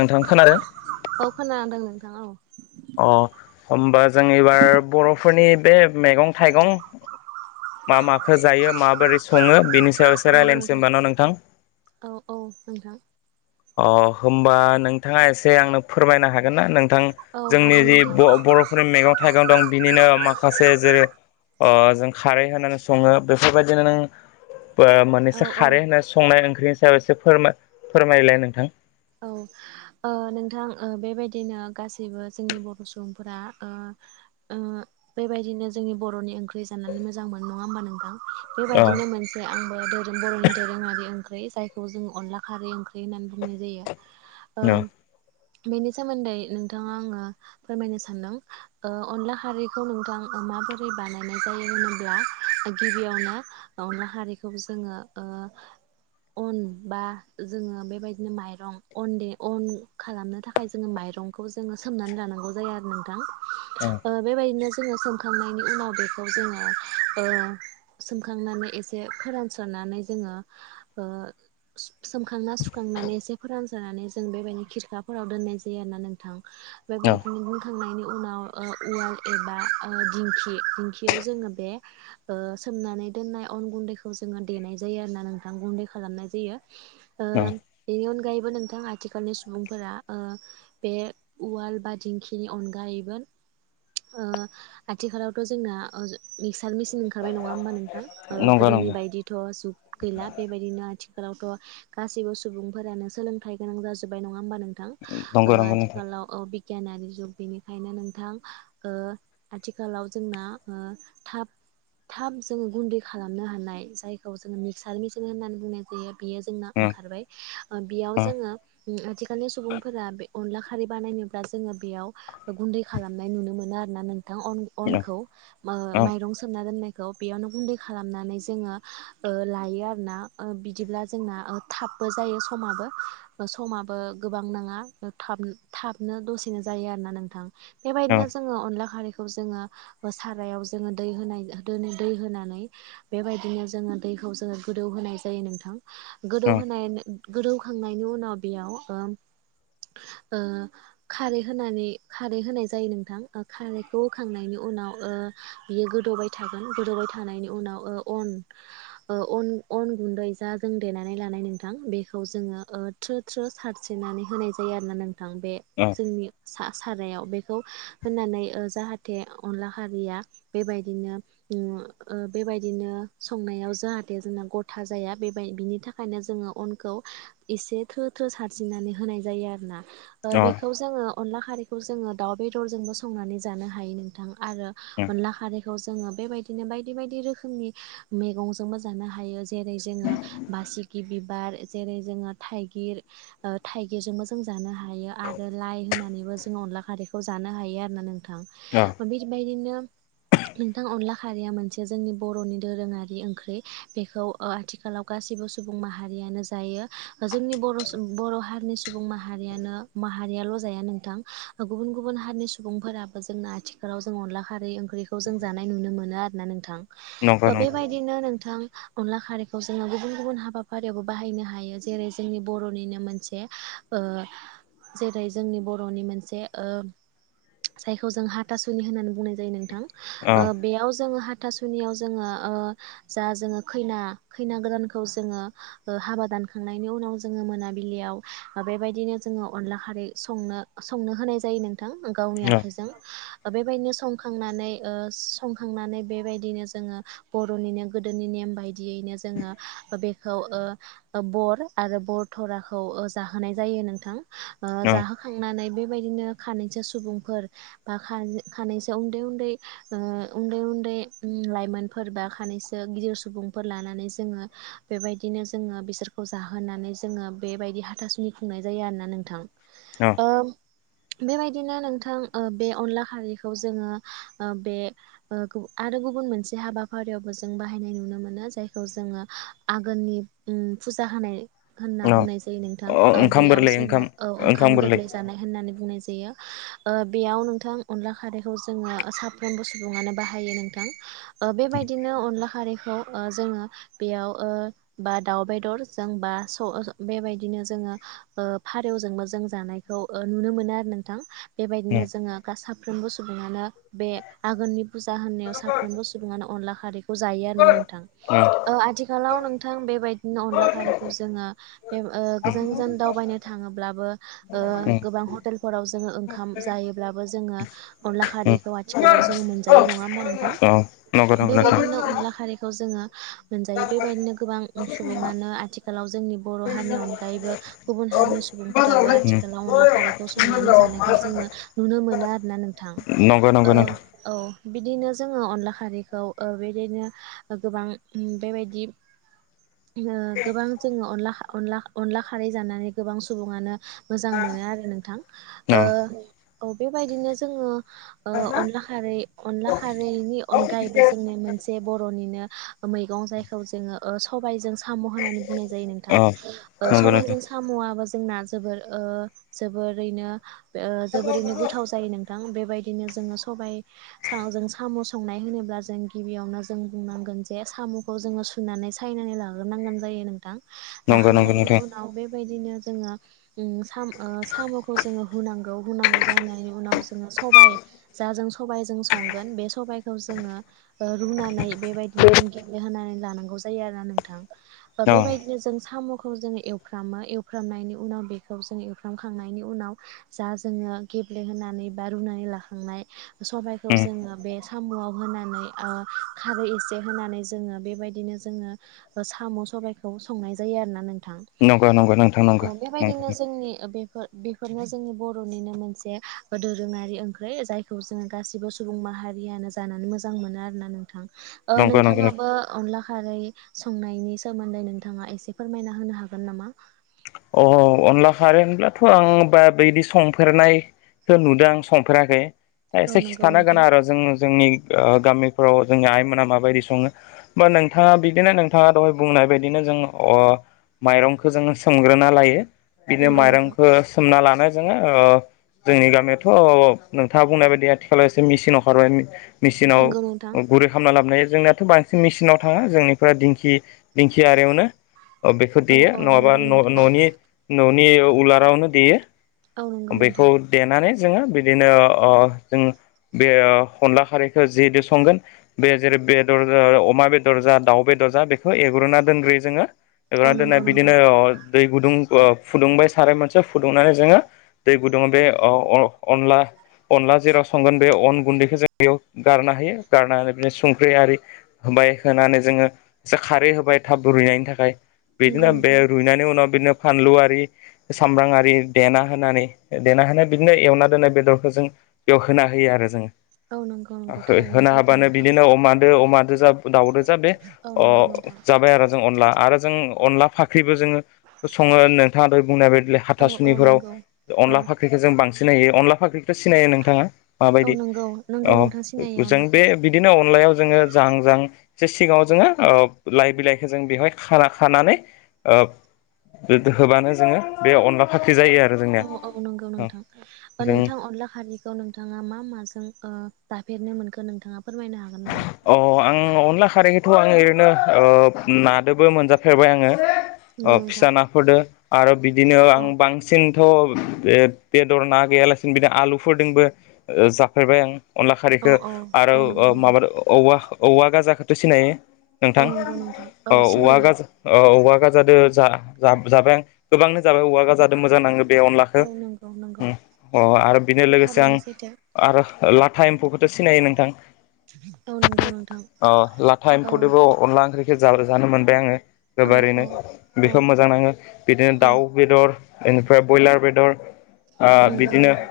नोंथां खोनादों? औ खोनानानै दं नोंथां औ। अ हमबा जों एबार बरफ फोरनि बे मैगं थाइगं मा माखो जायो माबोरै सङो बेनि सायाव एसे नंगौ रायज्लायनोसै नोंथां होमबा न' औ औ नोंथां। अ होमबा नोंथाङा एसे आंनो फोरमायनो हागोन ना नों थां औ जोंनि हागोन जि नोंथां ब-बर'फोरनि मैगं थाइगं दं बिनिनो माखासे जेरै ओ जों खारै होनानै संङो बेफोरबायदिनो नों ओ मोननैसो औ औ खारै होना संनाय ओंख्रिनि सायाव इसे फोरमाय फोरमायलाय नोंथां? औ ओ नोंथां ओ बेबायदिनो गासैबो जोंनि बर' सुबुंफोरा ओ ओ बेबायदिनो जोंनि बर'नि ओंख्रि जानानै मोजां मोनो नङा होमबा नोंथां? अ बेबायदिनो मोनसे आंबो धोरोम बर'नि दोरोंआरि ओंखा ओंख्रै जायखौ जों अनला खारै ओंख्रि होननानै बुंनाय जायो। अ ओ बेनि सोमोन्दै नोंथां आंङो फोरमायनो सानदों ओ अनला खारैखौ नोंथां माबोरै बानायनाय जायो होनोब्ला गिबियावनो अनला खारैखौ जोंङो ओ औ अन बा जोंङो बेबायदिनो माइरं अन दे अन खालामनो थाखाय जोंङो माइरंखौ जोंङो सोमनानै लानांगौ जायो आरो नोंथां। अ बेबायदिनो जोंङो सोमखांनायनि उनाव बेखौ जोंङो सोमखांनानै एसे फोरानसो'नानै। जोंङो ओ सोमखांना सुखांनानै एसे फोरानजानानै जों बेबायदि खिरखाफोराव दोननाय जायो आरोना नोंथां। बेबायदिनोनो थांनायनि उनाव उवाल एबा दिंखि दिंखियाव जोंङो बे सनानै दनाय दोननाय अन गुन्दैखौ जोंङो देनाय जायो आरो ना नोंथां गुन्दै खालामनाय जायो। आ अ बेनि अनगायैबो नों आथिखालनि सुबुंफोरा बे उवाल बा दिंखिनि अनगायैबो आथिखालावथ' जोंना थाल मेसिन ओंखारबाय नंङा होमबा नोंथां नंगौ गोदोनि नंगौ बायदिथ' जुग गैला बेबायदिनो आथिंखाल आवथ' गासिबो सुबुंफोरानो सोलोंथाइ गोनां जाजोबबाय नंङा होमबा नों थां नंगौ नंगौ नोंथां आथिखालाव गियानारि जुग बेनिखायनो नोंथां आथिखालाव जोंना थाब थाब जोंङो गुन्दै खालामनो हानाय जायखौ जोंङो मिक्सार मेचन होननानै बुंनाय जायो। बियो जोंना ओंखारबाय बेयाव अ जोंङो आथिखालनि सुबुंफोरा बे अनला खारै बानायनोब्ला जोंङो बेयाव गुन्दै खालामनाय नुनो मोनो आरो ना नों अ अनखौ अ माइरं सोमना दोननाय खौ बेयावनो गुन्दै खालामनानै जोंङो लायो आरोना बिदिब्ला जोंना थाब बो जायो समाबो समाबो गोबां नांङा थाब थाबनो दसेनो जायो आरो ना नोंथां। औ बेबायदिनो जोंङो अनला खारैखौ जायो सारायाव जोंङो दोनो दै होनानै बेबायदिनो जोंङो दैखौ गोदौ होनाय जायो नोंथां औ गोदौ खांनायनि उनाव बेयाव खारै होनानै खारै होनाय जायो नोंथां खारैखौ होखांनायनि उन उनाव बियो गोदौबाय थागोन गोदौबाय थानायनि उनाव अन अन अन गुन्दै जा जों देनानै लानाय नोंथां बेखौ जोंङो थ्रु थ्रु सारस्रिनानै होनाय जायो आरोना नोंथां बे औ जोंनि सारायाव बेखौ होननानै जाहाथे अनला खारिया बेबायदिनो बेबायदिनो संनायाव जाहाथे जोंना गथा जाया बेबाय बिनि थाखायनो जोंङो अनखौ एसे थो थो सारसिनानै होनाय जायो आरोना औ बेखौ जोंङो अनदला खारैखौ जोंङो दाउ बेदरजोंबो संनानै जानो हायो नोंथां आरो अनला खारैखौ जोंङो बेबायदिनो बायदि बायदि रोखोमनि मैगंजोंबो जानो हायो। जेरै जोंङो बासिगि बिबार जेरै जोंङो थाइग गिर थाइगिरजोंबो जों जानो हायो आरो लाइ होनानै जों अनला खारैखौ जानो हायो आरोना नोंथां बेबायदिनो औ नोंथां अनला खारिया मोनसे जोंनि बर'नि दोरोंङारि ओंख्रि बेखौ आथिखालाव गासिबो सुबुं माहारियानो जायो। जोंनि बर सु बर' हारिनि सुबुं माहारियानो माहारियाल' जाया नोंथां गुबुन-गुबुन हारि नि सुबुंफोराबो जोंना आथिखालाव जों अनदला खारै ओंख्रिखौ जों जानाय नुनो मोनो आरोना नोंथां। नंगौ नंगौ बेबायदिनो नोंथां अनला खारैखौ जोङो गुबुन-गुबुन हाबाफारियावबो बाहायनो हायो जेरै जोंनि बर'निनो मोनसे ओ जेरै जोंनि बर'नि मोनसे ओ जायखौ जों हाथासुनि होननानै बुंनाय जायो नोंथां औ बेयाव जोङो हा थासुनियाव जोङो जा जोङो खैना-खैना गोदानखौ जोङो हाबा दानखांनाय बेनि उनाव जोङो मोनाबिलियाव बेबायदिनो जोङो अनला खारै संनो-संनो होनाय जायो नों थां गावनि औ आखाइजों ओ बेबायदिनो संखांनानै ओ संखांनानै बेबायदिनो जोङो बर'निनो गोदोनि नेम बायदियैनो जोङो बेखौ ओ ओ बर आरो बर धराखौ जाहोनाय जायो नोंथां ओ जाहोखांनानै बे बेबायदिनो खानैसो सुबुंफोर बा खानैसो उन्दै उन्दै ओ उन्दै उन्दै दै लाइमोन बा सानै गिदिर सुबुंफोर लानानै जोंङो बेबायदिनो जोङो बिसोर खौ जाहोनानै जोङो बेबायदि हाथासुनि खुंनाय जायो आरोना नोंथां ओ [inaudible] बेबायदिनो नोंथां ओ बे अनला खारैखौ जोङो बे आरो गुब गुबुन मोनसे हाबाफारियावबो जों बाहायनाय नुनो मोनो जायखौ जोङो आघोननि उम फुजा जा होनाय होनना औ बुंनाय जायो नोंथां ओ ओंखाम बेयाव गोरलै जोङो ओंखाम औ ओंखाम गोरलै जानाय होननानै बुंनाय जायो। बेयाव नोंथां अनला खारैखौ जोङो साफ्रोमबो सुबुङानो बाहायो नोंथां। ओ बेबायदिनो अनला खारैखौ ओ जोङो बेयाव बा दाउ बेदर जों बा स बेबायदिनो जोङो फारौजोंबो जों जानायखौ ओ नुनो मोनो आरो। नोंथां बेबायदिनो उम जोङो गाफ्रोमबो सुबुङानो बे आगोननि फुजा होननायाव साफ्रोमबो सुबुङानो अनला खारैखौ जायो आरो नोंथां उम आथिखालावनों थां बेबायदिनो अनला खारैखौ जोङो बे ओ गोजान गोजानाव दावबायनाय थाङोब्लाबो ओ गोबां हतेल फोराव जों ओंखाम जायोब्लाबो जोङो अनलाखारै उम उम खारैखौ आथिखालाव जों मोनायो नङा होनबा नोंथां औ नंगौ नंगौ नोंथां बेबायदिनो अनला खारैखौ जोङो मोनजायो बेबायदिनो गोबां सुबुङानो आ आथिखालाव जोंनि बर' हारिनि अनगायैबो गुबुन हारिनि सुबुंफोराबो उम आथिखालाव अनला खारै खौ संनानै जानायखौ जोङो नुनो मोनो आरोना नोंथां नंगौ नंगौ नोंथां औ बिदिनो जोङो अनला खारैखौ बेदिनो गोबां बेबायदि गोबां जोङो अनला अनला अनला खारै जानानै गोबां सुबुङानो मोजां मोनो आरो नोंथां औ ओ औ बेबायदिनो जोङो ओ अनला खारै अनला खारैनि अनगायैबो जोंनि मोनसे बर'निनो मैगं जायखौ जोङो सबायजों सा होननानै बुंनाय जायो नोथां औ ओ नंगौ सबाय नोंथां जों सामु आ जोंना जोबोर ओ जोबोरैनो ओ जोबोरैनो गोथाव जायो नोंथां बे बेबायदिनो जोङो सबाय सा जों साम' संनाय होनोब्ला जों गिबियावनो जों बुंनांगोन जे साम'खौ जोङो सुनानै सायनानै लाग्रोनांगो जायो नोंथां नंगौ नंगौ जाखांनायनि नोंथां उनाव बेबायदिनो जोङो साम ओ साम'खौ जोङो होनांगौ हुनांगौ जानायनि उनाव जोङो सबाय जा जों सब जों संगोन बे सबाय खौ जोङो ओ रुनानै बेबायदिनो जों गेब्लेहोनानै लानांगौ जायो आरोना नोंथां। ओ औ बेबायदिनो जों साम' खौ जों एवफ्रामो एवफ्रामनायनि उनाव बेखौ जों एवफ्रामखांनायनि उनाव जा जोङो गेब्लेहोनै बा रुनानै लाखांनाय सबायखौ उम जोङो बे साम'आव होनानै ओ खारै एसे होनानै जोङो बेबायदिनो जोङो साम' सबायखौ संनाय जायो आरोना नोंथां नंगौ नंगौ नोंथां औ नंगौ नंगौ बेबायदिनो जोंनि बेफोर बेफोरनो जोंनि बर'निनो मोनसे दोरोङारि ओंख्रि जायखौ जोङो गासिबो सुबुं माहारि रियानो जानानै मोजां मोनो आरोना नों थां ओ नंगौ नंगौ नोंथां नोंथाङाबो अनला खारै संनायनि सोमोन्दै नोंथाङा एसे फोरमायना होनो हागोन नामा? अ अनला खारै होनब्ला थ' आं बा बेदि संफेरनायखौ नुदों आं संफेराखै। औ एसे नंगौ खिथानोगोन नोंथां आरो जों जोंनि ओ गामिफोराव जोंनि आइमोना माबायदि संङो बा नोंथाङा बिदिनो नोंथाङा दहाय बुंनाय बुंनाय बायदिनो जों आ माइरंखौ जोङो सोमग्रोना लायो। बिदिनो नंगौ नोंथां माइरंखौ सोमना लानाय जोङो ओ जोंनि गामियाथ' नोंथाङा बुंनाय बायदि आथिखालाव एसे मेसिन अखारबाय मेसिनाव नंगौ नोंथां गुरै खालामना लाबोनाय जोंनियाथ' बांसिन मेसिनाव थांङा जोंनिफ्राय दिंखि दिंखि आरियावनो ओ बेखौ औ देयो औ नङा बा नंगौ न' नोंथां न'नि न'नि उ उलारावनो देयो। औ नंगौ ओमफाय बेखौ नोंथां देनानै जोंङो बिदिनो ओ जों बे अनला खारैखौ जिजों संगोन बे जेरै बेदर जा अमा बेदर जा दाउ बेदर जा बेखौ एग्रोना दोनग्रोयो जोङो। औ एवना दोनाय नंगौ बिदिनो नोंथां अ दै गुदुं ओ फुदुंबाय साराय मोनसे फुदुंनानै जोङो दै गुदुङ बे ओ अ अ अनला अनला जेराव संगोन बे अन गुन्दैखौ जों बेयाव गारनो होयो। गारना बिदिनो संख्रि आरि बाय होनानै जोङो एसे खारै होबाय थाब रुैनायनि थाखाय। नंगौ बिदिनो बे नोंथां रुइनानै उनाव बिदिनो फानलु आरि सामब्रांआरि देना होनानै देना होनाय बिदिनो एवना दोननाय बेदरखौ जों बेयाव होना होयो आरो जोङो। औ नंगौ नंगौ हो थारैनो होना सैथो हाबानो नोंथां बिदिनो अमादो अमादो जा दाउदो जा अ बे औ नंगौ नोंथां जाबाय आरो जों अनला आरो जों अनला फा ख्रिबो जोङो संङो नोंथाङा दाहाय बुंनाय बायदि औ औ हाथासुनिफोराव नंगौ औ अनला फाख्रिखौ जों बांसि सिनै। अनला फाख्रिथ' सिनायो नोंथाङा? औ माबायदि नंगौ नंगौ अ नोंथां सिनायो जों अनला बे बिदिनो अनलायाव जोङो जां जां एसे सिंगाङाव ओ जोङो लाइ बिलाइखौ जों बेवहाय खाना खानानै ओ हो होबानो जोङो बे अनला फाख्रि जायो आरो जोंनिया औ औ नंगौ नोंथां। जों नोंथां, अनला खारिखौ नोंथाङा मा माजों ओ जाफेरनो मोनखो नोंथाङा फोरमायनो हागोन नामा? [inaudible] अ आं अनला खारैखथ' आङो ओरैनो ओ नादोबो मोनजाफेरबाय आङो। अ नंगौ फिसा नोंथां। नाफोरदो आरो बिदिनो आं औ बांसिन थ' ओ बेदर ना गैयालासिनो बिदिनो आलुफोरजोंबो ओ जाफेरबाय आं। अनला औ खारिखौ औ औ आरो नंगौ माबा नोंथां औ औवा गाजाखौथ' सिनायो। नोंथां? औ नंगौ नोंथां औ औवा सिनायो गाजा औ औवा गाजादो जा जा जाबाय आं। गोबांनो जाबाय औवागाजादों मोजां नाङो बे अनलाखो। औ नंगौ नंगौ। उम अ आरो बेनो लोगोसे आं थारैनो सैथो। आरो लाथा एम्फौखौथ' सिनायो नोंथां? औ नंगौ नोंथां अ लाथा औ एम्फौदबो अनला ओंख्रिखौ जा जानो मोनबाय आङो। औ गोबारैनो औ औ बेखौ मोजां नाङो, बिदिनो औ दाउ बेदर इनिफ्राय ब्रयलार बेदर ओ नंगौ बिदिनो नंगौ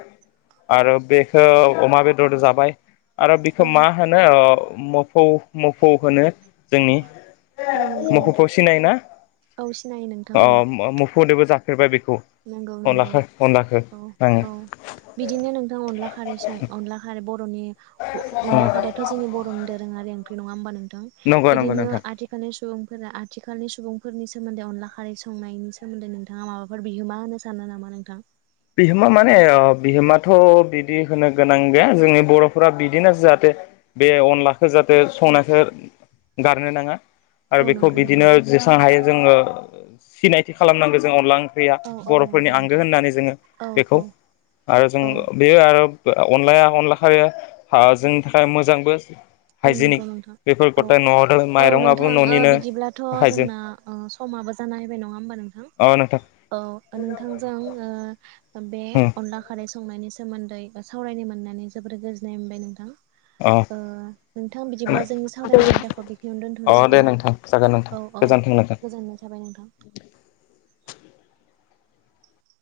आरो बेखौ अमा बेदर जाबाय आरो बेखौ औ मा होनो मफौ मोफौ होनो जोंनि औ नंगौ नोंथां मुफौखौव सिनायो ना? औ सिनायो नोंथां अ औ मुफौदोबो जाफेरबाय बे नंगौ नंगौ। औ औ बिदिनो नोंथां अनला खारै सं अनला खारै बर' बर'नि अ अनला आङो खारैयाथ' जोंनि बर'नि दोरोआरि ओंख्रि नङा होमबा नों थां? नंगौ नंगौ बिदिनो नोंथां आथिखालनि सुबुंफोरा आ थिखालनि सुबुंफोरनि सोमोन्दै अनला खारै संनायनि सोमोनदै नोंथाङा माबाफोर बिहोमा होनो सानो नामा नोंथां? बिहोमा माने अ' बिहोमाथ' बिदि होनो गोनां गैया जोंनि बर'फोरा बिदिनो जाहाथे बे अनलाखो जाहाथे संनायखो गारनो नाङा आरो औ बेखौ नंगौ नंगौ बिदिनो जेसां हायो जोङो सिनायथि खालामनांगो जों अनला ओं ख्रैया औ औ बर'फोरनि नंगौ आंगो नोंथां होननानै जोङो औ बेखौ औ आरो जों औ बेयो आरो आ अनलाया अनला खारिया हा जोंनि थाखाय मोजांबो। औ हाइजेनिक नंगौ नोंथां बेफोर औ गथाय न'आव औ माइरंआबो नोंथां ओ न'निनो बिदिब्लाथ' हाइजें जोंना अ सम माबा जाना फैबाय नङा होमबा नोंथां? अ नोंथां औ नोंथांजों ओ बे अनला खारै संनायनि सोमोन्दै बा सावरायनो मोननानै जोबोर गोजोननाय मोनबाय नोंथां। अ ओ नोंथां बिदिब्ला जोंनि सावरायनाय आयदाखौ बेखिनियावनो अ दोन्थ'नोसै दे नामा? नोंथां जागोन नोंथां औ औ गोजोन्थों नोंथां गोजोननाय थाबाय नोंथां। [inaudible]